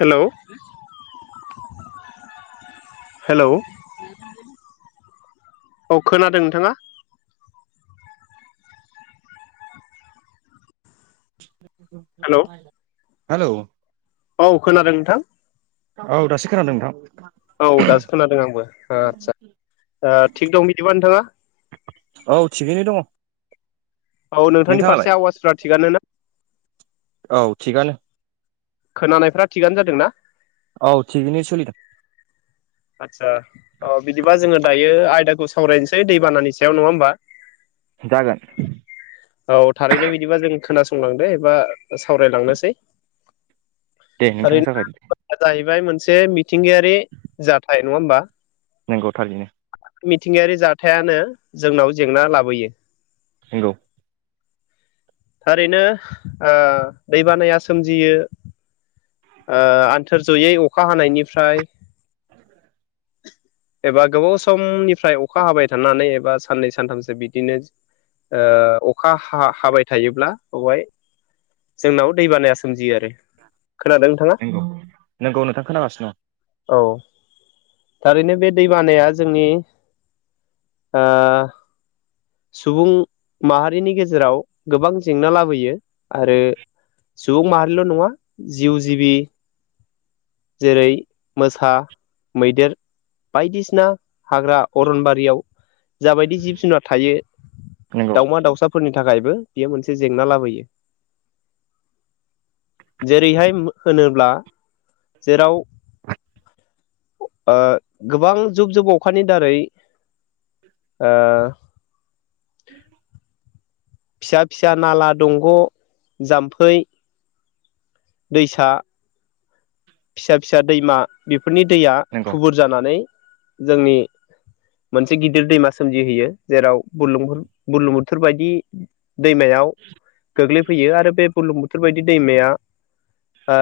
Hello hello औ खोनादों नोंथाङा हेलौ [unintelligible] [unintelligible] हालौ औ खोनादों नोंथां औ दासो खोनादों नोंथां औ दासो खोनादों आंबो आदसा ओ थिग दं बिदिबा नोंथाङा औ थिगैनो दङ औ नोंथांनि नोंथाङालाय फारसे आवाजफ्रा थिगानो ना औ थिगानो खोनानायफ्रा थिगानो जादों ना औ थिगैनो सोलिदों आतसा अ बिदिबा जोङो दायो आयदाखौ सावरायनोसै दैबानानि सायाव नङा होमबा जागोन बुंलांदो एबा सावरायलांनोसै दे नोंथाङा जागायदो सेमि मिथिंगायारि जाथाय नङा होमबा नंगौ थारैनो मिथिंगायारि जाथायानो जोंनाव जेंना लाबोयो नंगौ थारैनो ओ दैबानाया सोमजियो आन्थोर जयै अखा हानायनिफ्राय एबा गोबाव समनिफ्राय अखा हाबाय थानानै एबा साननै सानथामसो बिदिनो खोनादों नोंथाङा नंगौ नंगौ नोंथां खोनागासिनो दङ औ थारैनो बे दैबानाया जोंनि आ सुबुं माहारिनि गेजेराव गोबां जेंना लाबोयो आरो सुबुं माहारिल' नङा जिउ जिबि जेरै मोसा मैदेर बायदिसिना हाग्रा अरनबारियाव जाबायदि जिब जुनार थायो दं नंगौ दाउमा दाउसाफोरनि नि थाखायबो बेयो मोनसे जेंना लाबोयो जेरैहाय होनोब्ला जेराव गोबां जुब जुब अखानि दारै। [unintelligible] फिसा फिसा नाला दंग' जाम्फै। दैसा। फिसा फिसा दैमा बेफ। बेफोरनि दैया नंगौ थुबुर जानानै जोंनि मोनसे गिदिर दैमा सोमजिहैयो जेराव बुर्लुं बुर्लुंबुथुर बायदि दैमायाव गोग्लैफैयो आरो बे बुर्लुं बु बेफोरबायदि दैमाया ओ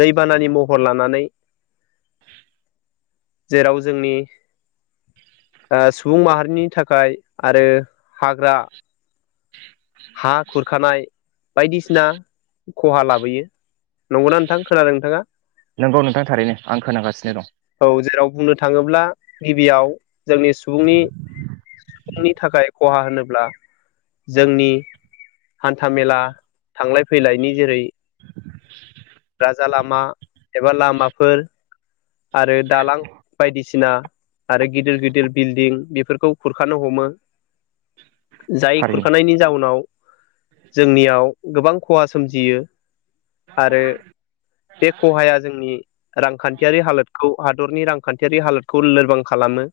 दै। बानानि महर लानानै जेराव जोंनि सुबुं माहारिनि थाखाय आरो हाग्रा हा खुरखानाय बायदिसिना खहा लाबोयो नंगौना नोंथां खोनादों नोंथाङा। नोंगौ नोंथां थारैनो आं खोनागासिनो दं। अब्ला गिबियाव जोंनि सुबुंनि सुबुंनि थाखाय खहा होनोब्ला जोंनि। हान्थ मेला थांलाय फैलायनि जेरै राजा लामा एबा लामाफोर आरो दालां बायदिसिना आरो गिदिर गिदिर बिल्डिं बेफोरखौ खुरखानो हमो जाय थारैनो खुरखानायनि जाउनाव। जोंनियाव गोबां खहा सोमजियो आरो बे खहाया जोंनि रांखान्थियारि हालोदखौ हादरनि रांखान्थियारि हालोदखौ लोरबां खालामो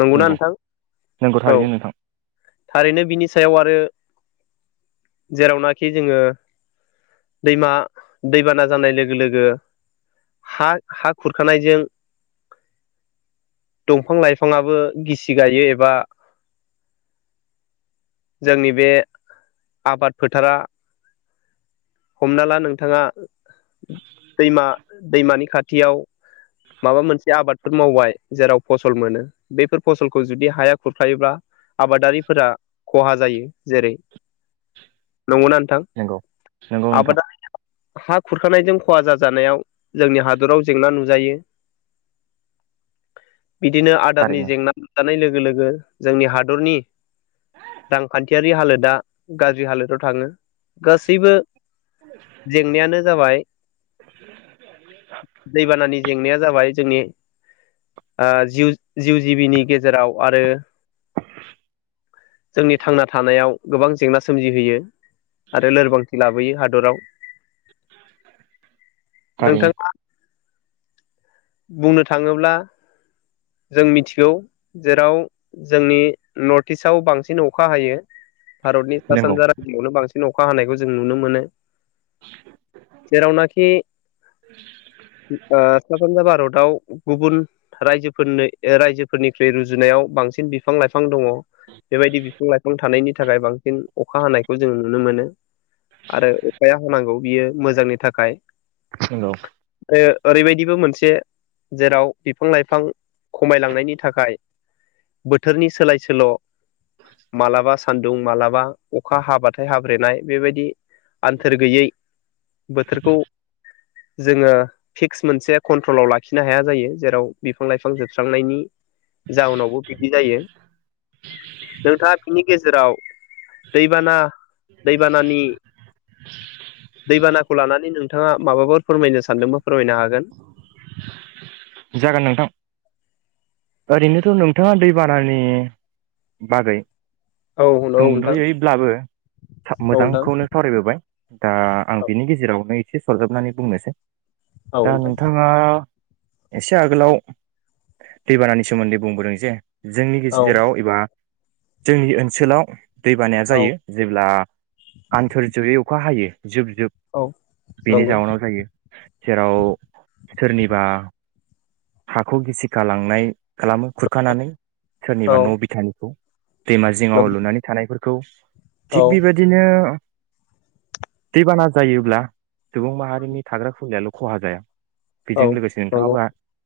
नंगौना नोंथां। नोंगौ औ थारैनो नोंथां।। थारैनो बिनि सायाव आरो जेरावनाखि जोङो दैमा दैबाना जानाय लोगो लोगो हा हा खुरखानायजों दंफां लाइफांआबो गिसि गायो एबा जोंनि बे आबाद फोथारा हमना ला नोंथाङा दैमा दैमानि खाथियाव माबा मोनसे आबादफोर मावबाय जेराव फसल मोनो बेफोर फसलखौ जुदि हाया खुरखायोब्ला आबादारिफोरा खहा जायो। जेरै नंगौना नोंथां? नंगौ नंगौ नोंथां आबादारि हा खुरखानायजों खहा जाजानायाव जोंनि हादराव जेंना नुजायो। बिदिनो आदारनि थारैनो जेंना जानाय लोग लोगो लोगो जोंनि हादरनि रांखान्थि यारि हालोदा गाज्रि हालोदाव थाङो। गासैबो जेंनायानो जाबाय दैबानानि जेंनाया जाबाय जोंनिओ जिउ जिउ जिबिनि गेजेराव आरो जोंनि थांना थानायाव गोबां जेंना सोमजिहोयो। आरो लोरबांथि लाबोयो हा दराव थारैनो नोंथांआ बुंनो थाङोब्ला जों मिथिगौ जेराव जोंनि नर्थ इस्टआव बांसिन अखा हायो। भारतनि सा नंगौ सानजा रायजोआवनो बांसिन अखा हानायखौ जों नुनो मोनो। जेरावनाखि ओ सा सानजा भारत आव गुबुन रायजोफोरनो रायजोफोरनिख्रुइ रुजुनायाव बांसिन बिफां लाइफां दङ'। बेबायदि बिफां लाइफां थानायनि थाखाय बांसिन अखा हानायखौ जों नुनो मोनो आरो अखाया हानांगौ बियो मोजांनि थाखाय नंगौ। ओ ओरैबायदिबो मोनसे जेराव बिफां लाइफां खमायलांनायनि थाखाय बोथोरनि सोलाय सोल' मालाबा सान्दुं मालाबा अखा हाबाथाय हाब्रेनाय बेबायदि आन्थोर गैयै बोथोरखौ जोङो फिक्स मोनसे कन्ट्रलाव लाखिनो हाया जायो जेराव बिफां लाइफां जोबस्रांनायनि जाउनावबो बिदि जायो। नोंथाङा बिनि गेजेराव दैबाना दैबानानि दैबानाखौ लानानै नोंथाङा माबाफोर फोरमायनो सानदोंबा फोरमायनो हागोन। जागोन नोंथां। ओरैनोथ' नोंथाङा दैबानानि बागै औ नोंथां सुंन्दुयैब्लाबो औ नोंथां मोजांखौनो सावरायबोबाय दा आं औ बिनि गेजेरावहाय एसे सरजाबनानै बुंनोसै। औ दा नोंथां नोंथाङा एसे आगोलाव दैबानानि सोमोन्दै बुंबोदों जे जोंनि औ गेजेराव एबा जोंनि ओनसोलाव दै बानाया औ जायो जेब्ला आन्थोरजयै अखा हायो जुब औ जुब बेनि नंगौ जाउनाव जायो । जेराव सोरनिबा हाखौ गिसि खालांनाय खालामो औ खुरखानानै सोरनिबा औ न' बिथानिखौ दैमा औ जिङाव लुनानै थानायफोर खौ थिग बेबायदिनो दैबाना जायोब्ला सुबुं माहारिनि थाग्रा खुंलियाल' खहा जाया । बेजों लोगोसे नोंथाङाबो नंगौ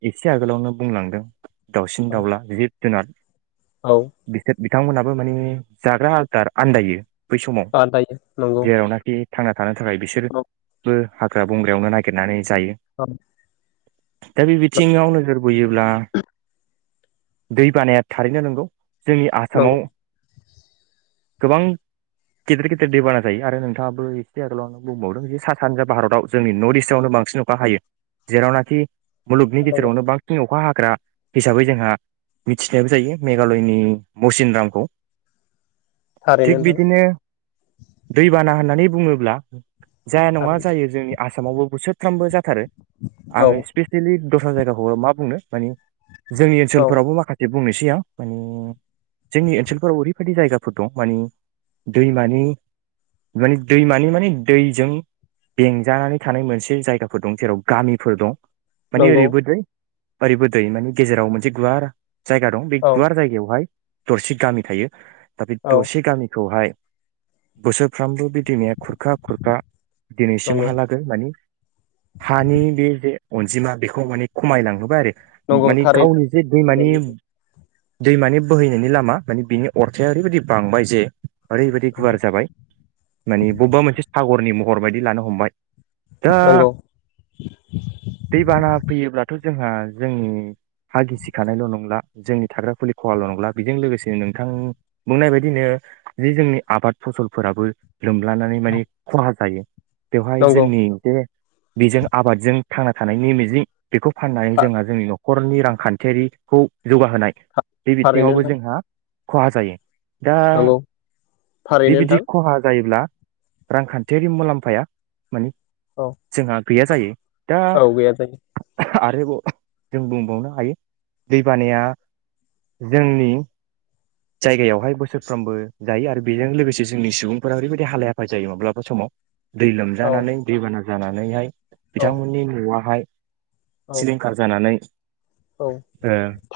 एसे आगोलावनो बुंलांदों दाउसिन औ दाउला जिब जुनार औ । बिथांमोनहाबो माने जाग्रा आदार आन्दायो [unintelligible] दायो नंगौ थाङा थानो थाखाय औ बिसोरबो हाग्रा बंग्रायावनो नागिरनानै जायो। औ दा बि दै बानाया थारैनो नोंगौ। जोंनि आसामाव। नंगौ गोबां गेदेर गेदेर दैबाना जायो आरो नोंथाङाबो एसे आगोलाव बुंबावदों जे सा सानजा भारताव जोंनि नर्थ इस्ट आवनो बांसिन अखा हायो जेरावनाखि। मुलुगनि नंगौ गेजेरावनो बां सिन अखा हाग्रा हिसाबै जोंहा मिथिनायबो जायो मेघालयनि मौसिनरामखौ। थारैनो थिग नोंथां बिदिनो दैबाना होनो होननानै बुङोब्ला जाया नङा थारैनो जायो जोंनि सामावबो बोसोरथामबो जाथारो औ आङो [unintelligible] बै द'स्रा जायगाखौ मा बुंनो माने जोंनि औ ओनसोलफोरावबो माखासे बुंनोसै आं माने जोंनि ओनसोलफोराव ओरैबायदि जायगाफोर दं माने दैमानि माने दैमानि माने दैजों बेंजानानै थानाय मोनसे जायगाफोर दं जेराव गामिफोर दं। माने नंगौ ओरैबो दै ओरैबो दै माने गेजेराव मोनसे गुवार जायगा दं बे औ गुवार जायगायावहाय। दरसे गामि थायो । दा बे औ दसे गामिखौहाय। बोसोरफ्रामबो बि दैमाया खुरखा खुरखा नंगौ दिनैसिमहालागै मानि हानि बे जे अनजिमा बेखौ माने खमायलांहोबाय आरो। नंगौ मानि थारैनो गावनि जे दैमानि दैमानि बोहैनायनि लामा माने बिनि अरथाया ओरैबायदि बांबाय जे ओरैबायदि गुवार जाबाय मानि बबेबा मोनसे सागरनि महर बायदि लानो हमबाय। दा नंगौ। दैबाना फैयोब्लाथ' जोंहा जोंनि हा गिसिखानायल' नंला जोंनि थाग्रा फुलि खहाल' नंला बेजों लोगोसे नोंथां बुंनाय बायदिनो जे जोंनि आबाद फसलफोराबो। लोमलानानै माने खहा जायो । नंगौ बेवहाय जोंनि बे बेजों आबादजों। थांना थानायनि मिजिं। बेखौ फाननानै था- जोंहा जोंनि न'ख न'खरनि रांखान्थियारिखौ जौगाहोनाय था- बे थारैनो बिथिङावबो नोंथां जोंहा खहा जायो । दा नंगौ थारैनो बेबायदि नोंथां खहा जायोब्ला रांखान्थियारि मुलाम्फाया माने औ जोंहा गैया जायो । औ गैया जायो । आरोबाव जों बुंबावनो हायो दैबानाया जोंनि जायगायावहाय बोसोरफ्रोमबो जायो आरो बेजों लोगोसे जोंनि सुबुंफोरा ओरैबायदि हालाय हाफाय जायो माब्लाबा समाव दै औ लोमजानानै दैबाना जानानैहाय औ बिथांमोननि न'वावहाय औ सिलिंखार जानानै औ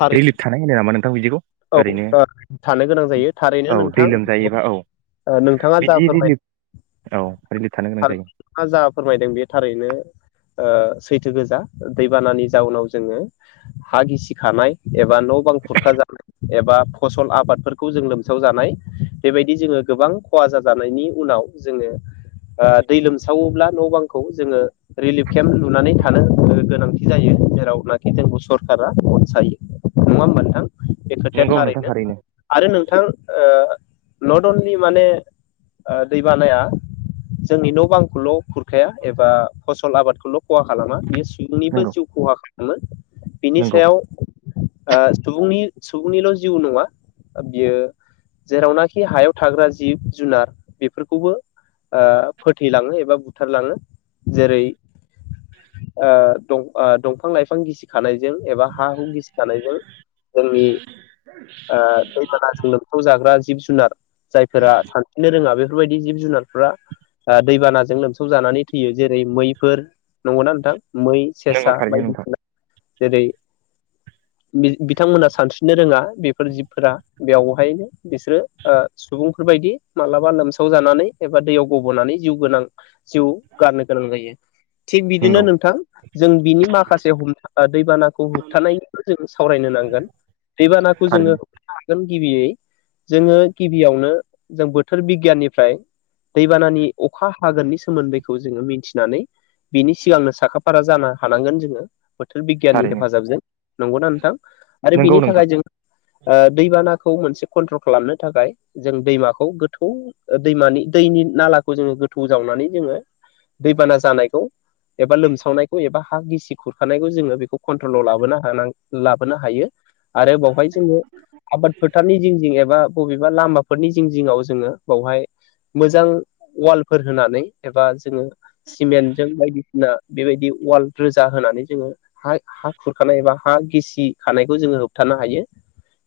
थारै थानाय‌ होनो नामा नों [unintelligible] बिदिखौ औ ओरैनो [unintelligible] थानो गोनां जायो थारैनो औ नोंथां दै लोमजायोबा औ ओ नोंथाङा जा बिदि फोरमाय रिलिफ औ रिलिफ थानो गोनां जायो थाङा जा फोरमायदों बे थारैनो ओ सैथो गोजा दैबानानि जाउनाव जोङो हा गिसिखानाय एबा न बां खुरखा जानाय एबा फसल आबादफोरखौ जों लोमसावजानाय बेबायदि जोङो गोबां खहा जाजानायनि उनाव जोङो ओ दै लोमसावोब्ला न बांखौ जोङो रिलिफ केम्प नुनानै थानो गोनांथि जायो जेरावनाखि जोंखौ सरकारा अदसायो । नङा होमबा नोंथां? बे खोथाया नंगौ नोंथां थारैनो आरो नोंथां ओ नट अनलि माने दैबानाया जोंनि न बांखौल खुरखाया एबा फसल आबादखौल खहा खालामा बियो सु बोनिबो नंगौ जिउ खहा मोन बिनि नंगौ सायाव ओ सुबुंनि सुबुंनिल जिउ नङा बियो जेरावनाखि हायाव थाग्रा जिब जुनार बेफोरखौबो ओ फोथैलाङो एबा बुथारलाङो जेरै ओ दंफां लाइफां गिसि खानाय जों एबा हा हु गिसिखानायजों जोंनि ओ दैबानाजों लोमफाव जा ग्रा जिब जुनार जायफोरा सानस्रिनो रोङा बे बेफोरबायदि जिब जुनारफोरा दैबान जों लोमसा खौ जानानै थैयो जेरै मैफोर नंगौना नोंथां? मै नंगौ सेसा थारैनो नोंथां बायदिसिना जेरै [unintelligible] बिथांमोना सानस्रिनो रोङा बेफोर जिबफोरा बेवहाय बिसोरो ओ सुबुंफोरबायदि मालाबा लोमसाव जानानै एबा दैयाव गब'नानै जिउ गोनां जिउ गारनो गोनां जायो थिग बिदिनो नंगौ नोंथां जों बिनि माखासे हमथा दैबानाखौ होबथानायनिबो जों सावरायनो नांगोन गोन दैबानाखौ जोङो थारैनो [unintelligible] हागोन गिबियै जोङो गिबियावनो जों बोथोर बिगियाननिफ्राय दैबानानि अखा हागोननि सोमोन्दैखौ जोङो मिथिनानै बिनि सिगांनो साखा फारा जानो हानांगोन जोङो। बोथोर बिगियाननि थारैनो हेफाजाबजों नंगौना नोंथां? आरो नंगौ बिनि नोंथां थाखाय जों ओ दैबानाखौ मोनसे कन्ट्रल खालामनो थाखाय जों दैमाखौ गोथौ दैमानि दैनि नालाखौ जोङो गोथौ जावनानै जोङो दैबाना जानायखौ एबा लोमसावनायखौ एबा हा गिसि खुरखानायखौ जोङो बेखौ कन्ट्रलाव लाबोनो हानां लाबोनो हायो। आरो बावहाय जोङो आबाद फोथारनि जिं जिं एबा बबेबा लामाफोरनि जिं जिङाव जोङो बावहाय मोजां वालफोर होनानै एबा जोङो सिमेन्टजों बायदिसिना बेबायदि वाल रोजा होनानै जोङो हा हा खुरखानाय एबा हा गिसि खानाय खौ जोङो होबथानो हायो।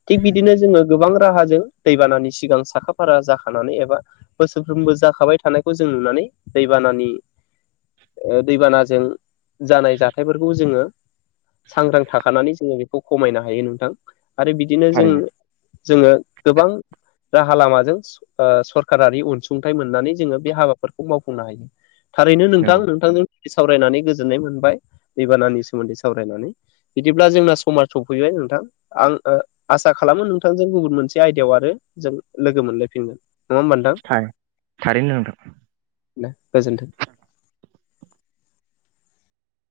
थिग बिदिनो जोङो गोबां राहाजों दैबानानि सिगां साखा फारा जाखानानै एबा बोसोरफ्रोमबो जाखाबाय थानायखौ जों नुनानै दैबानानि ओ दैबानाजों जानाय जाथायफोरखौ जोङो सांग्रां थाखानानै जोङो बेखौ खमायनो हायो नोंथां। आरो बिदिनो जों थारैनो जोङो गोबां राहा लामाजों आ सरकारारि अनसुंथाइ मोननानै जोङो बे हाबाफोरखौ मावफुंनो हायो। थारैनो नोंथां नंगौ नोंथांजों सावरायनानै गोजोननाय मोनबाय दैबानानि सोमोन्दै सावरायनानै बिदिब्ला जोंना समा सफैबाय नोंथां आं ओ आसा खालामो नोंथांजों गुबुन मोनसे आयदायाव आरो जों लोगो मोनलायफिनगोन। नङा होमबा नोंथां? थाय थारैनो नोंथां। नो गोजोनथों।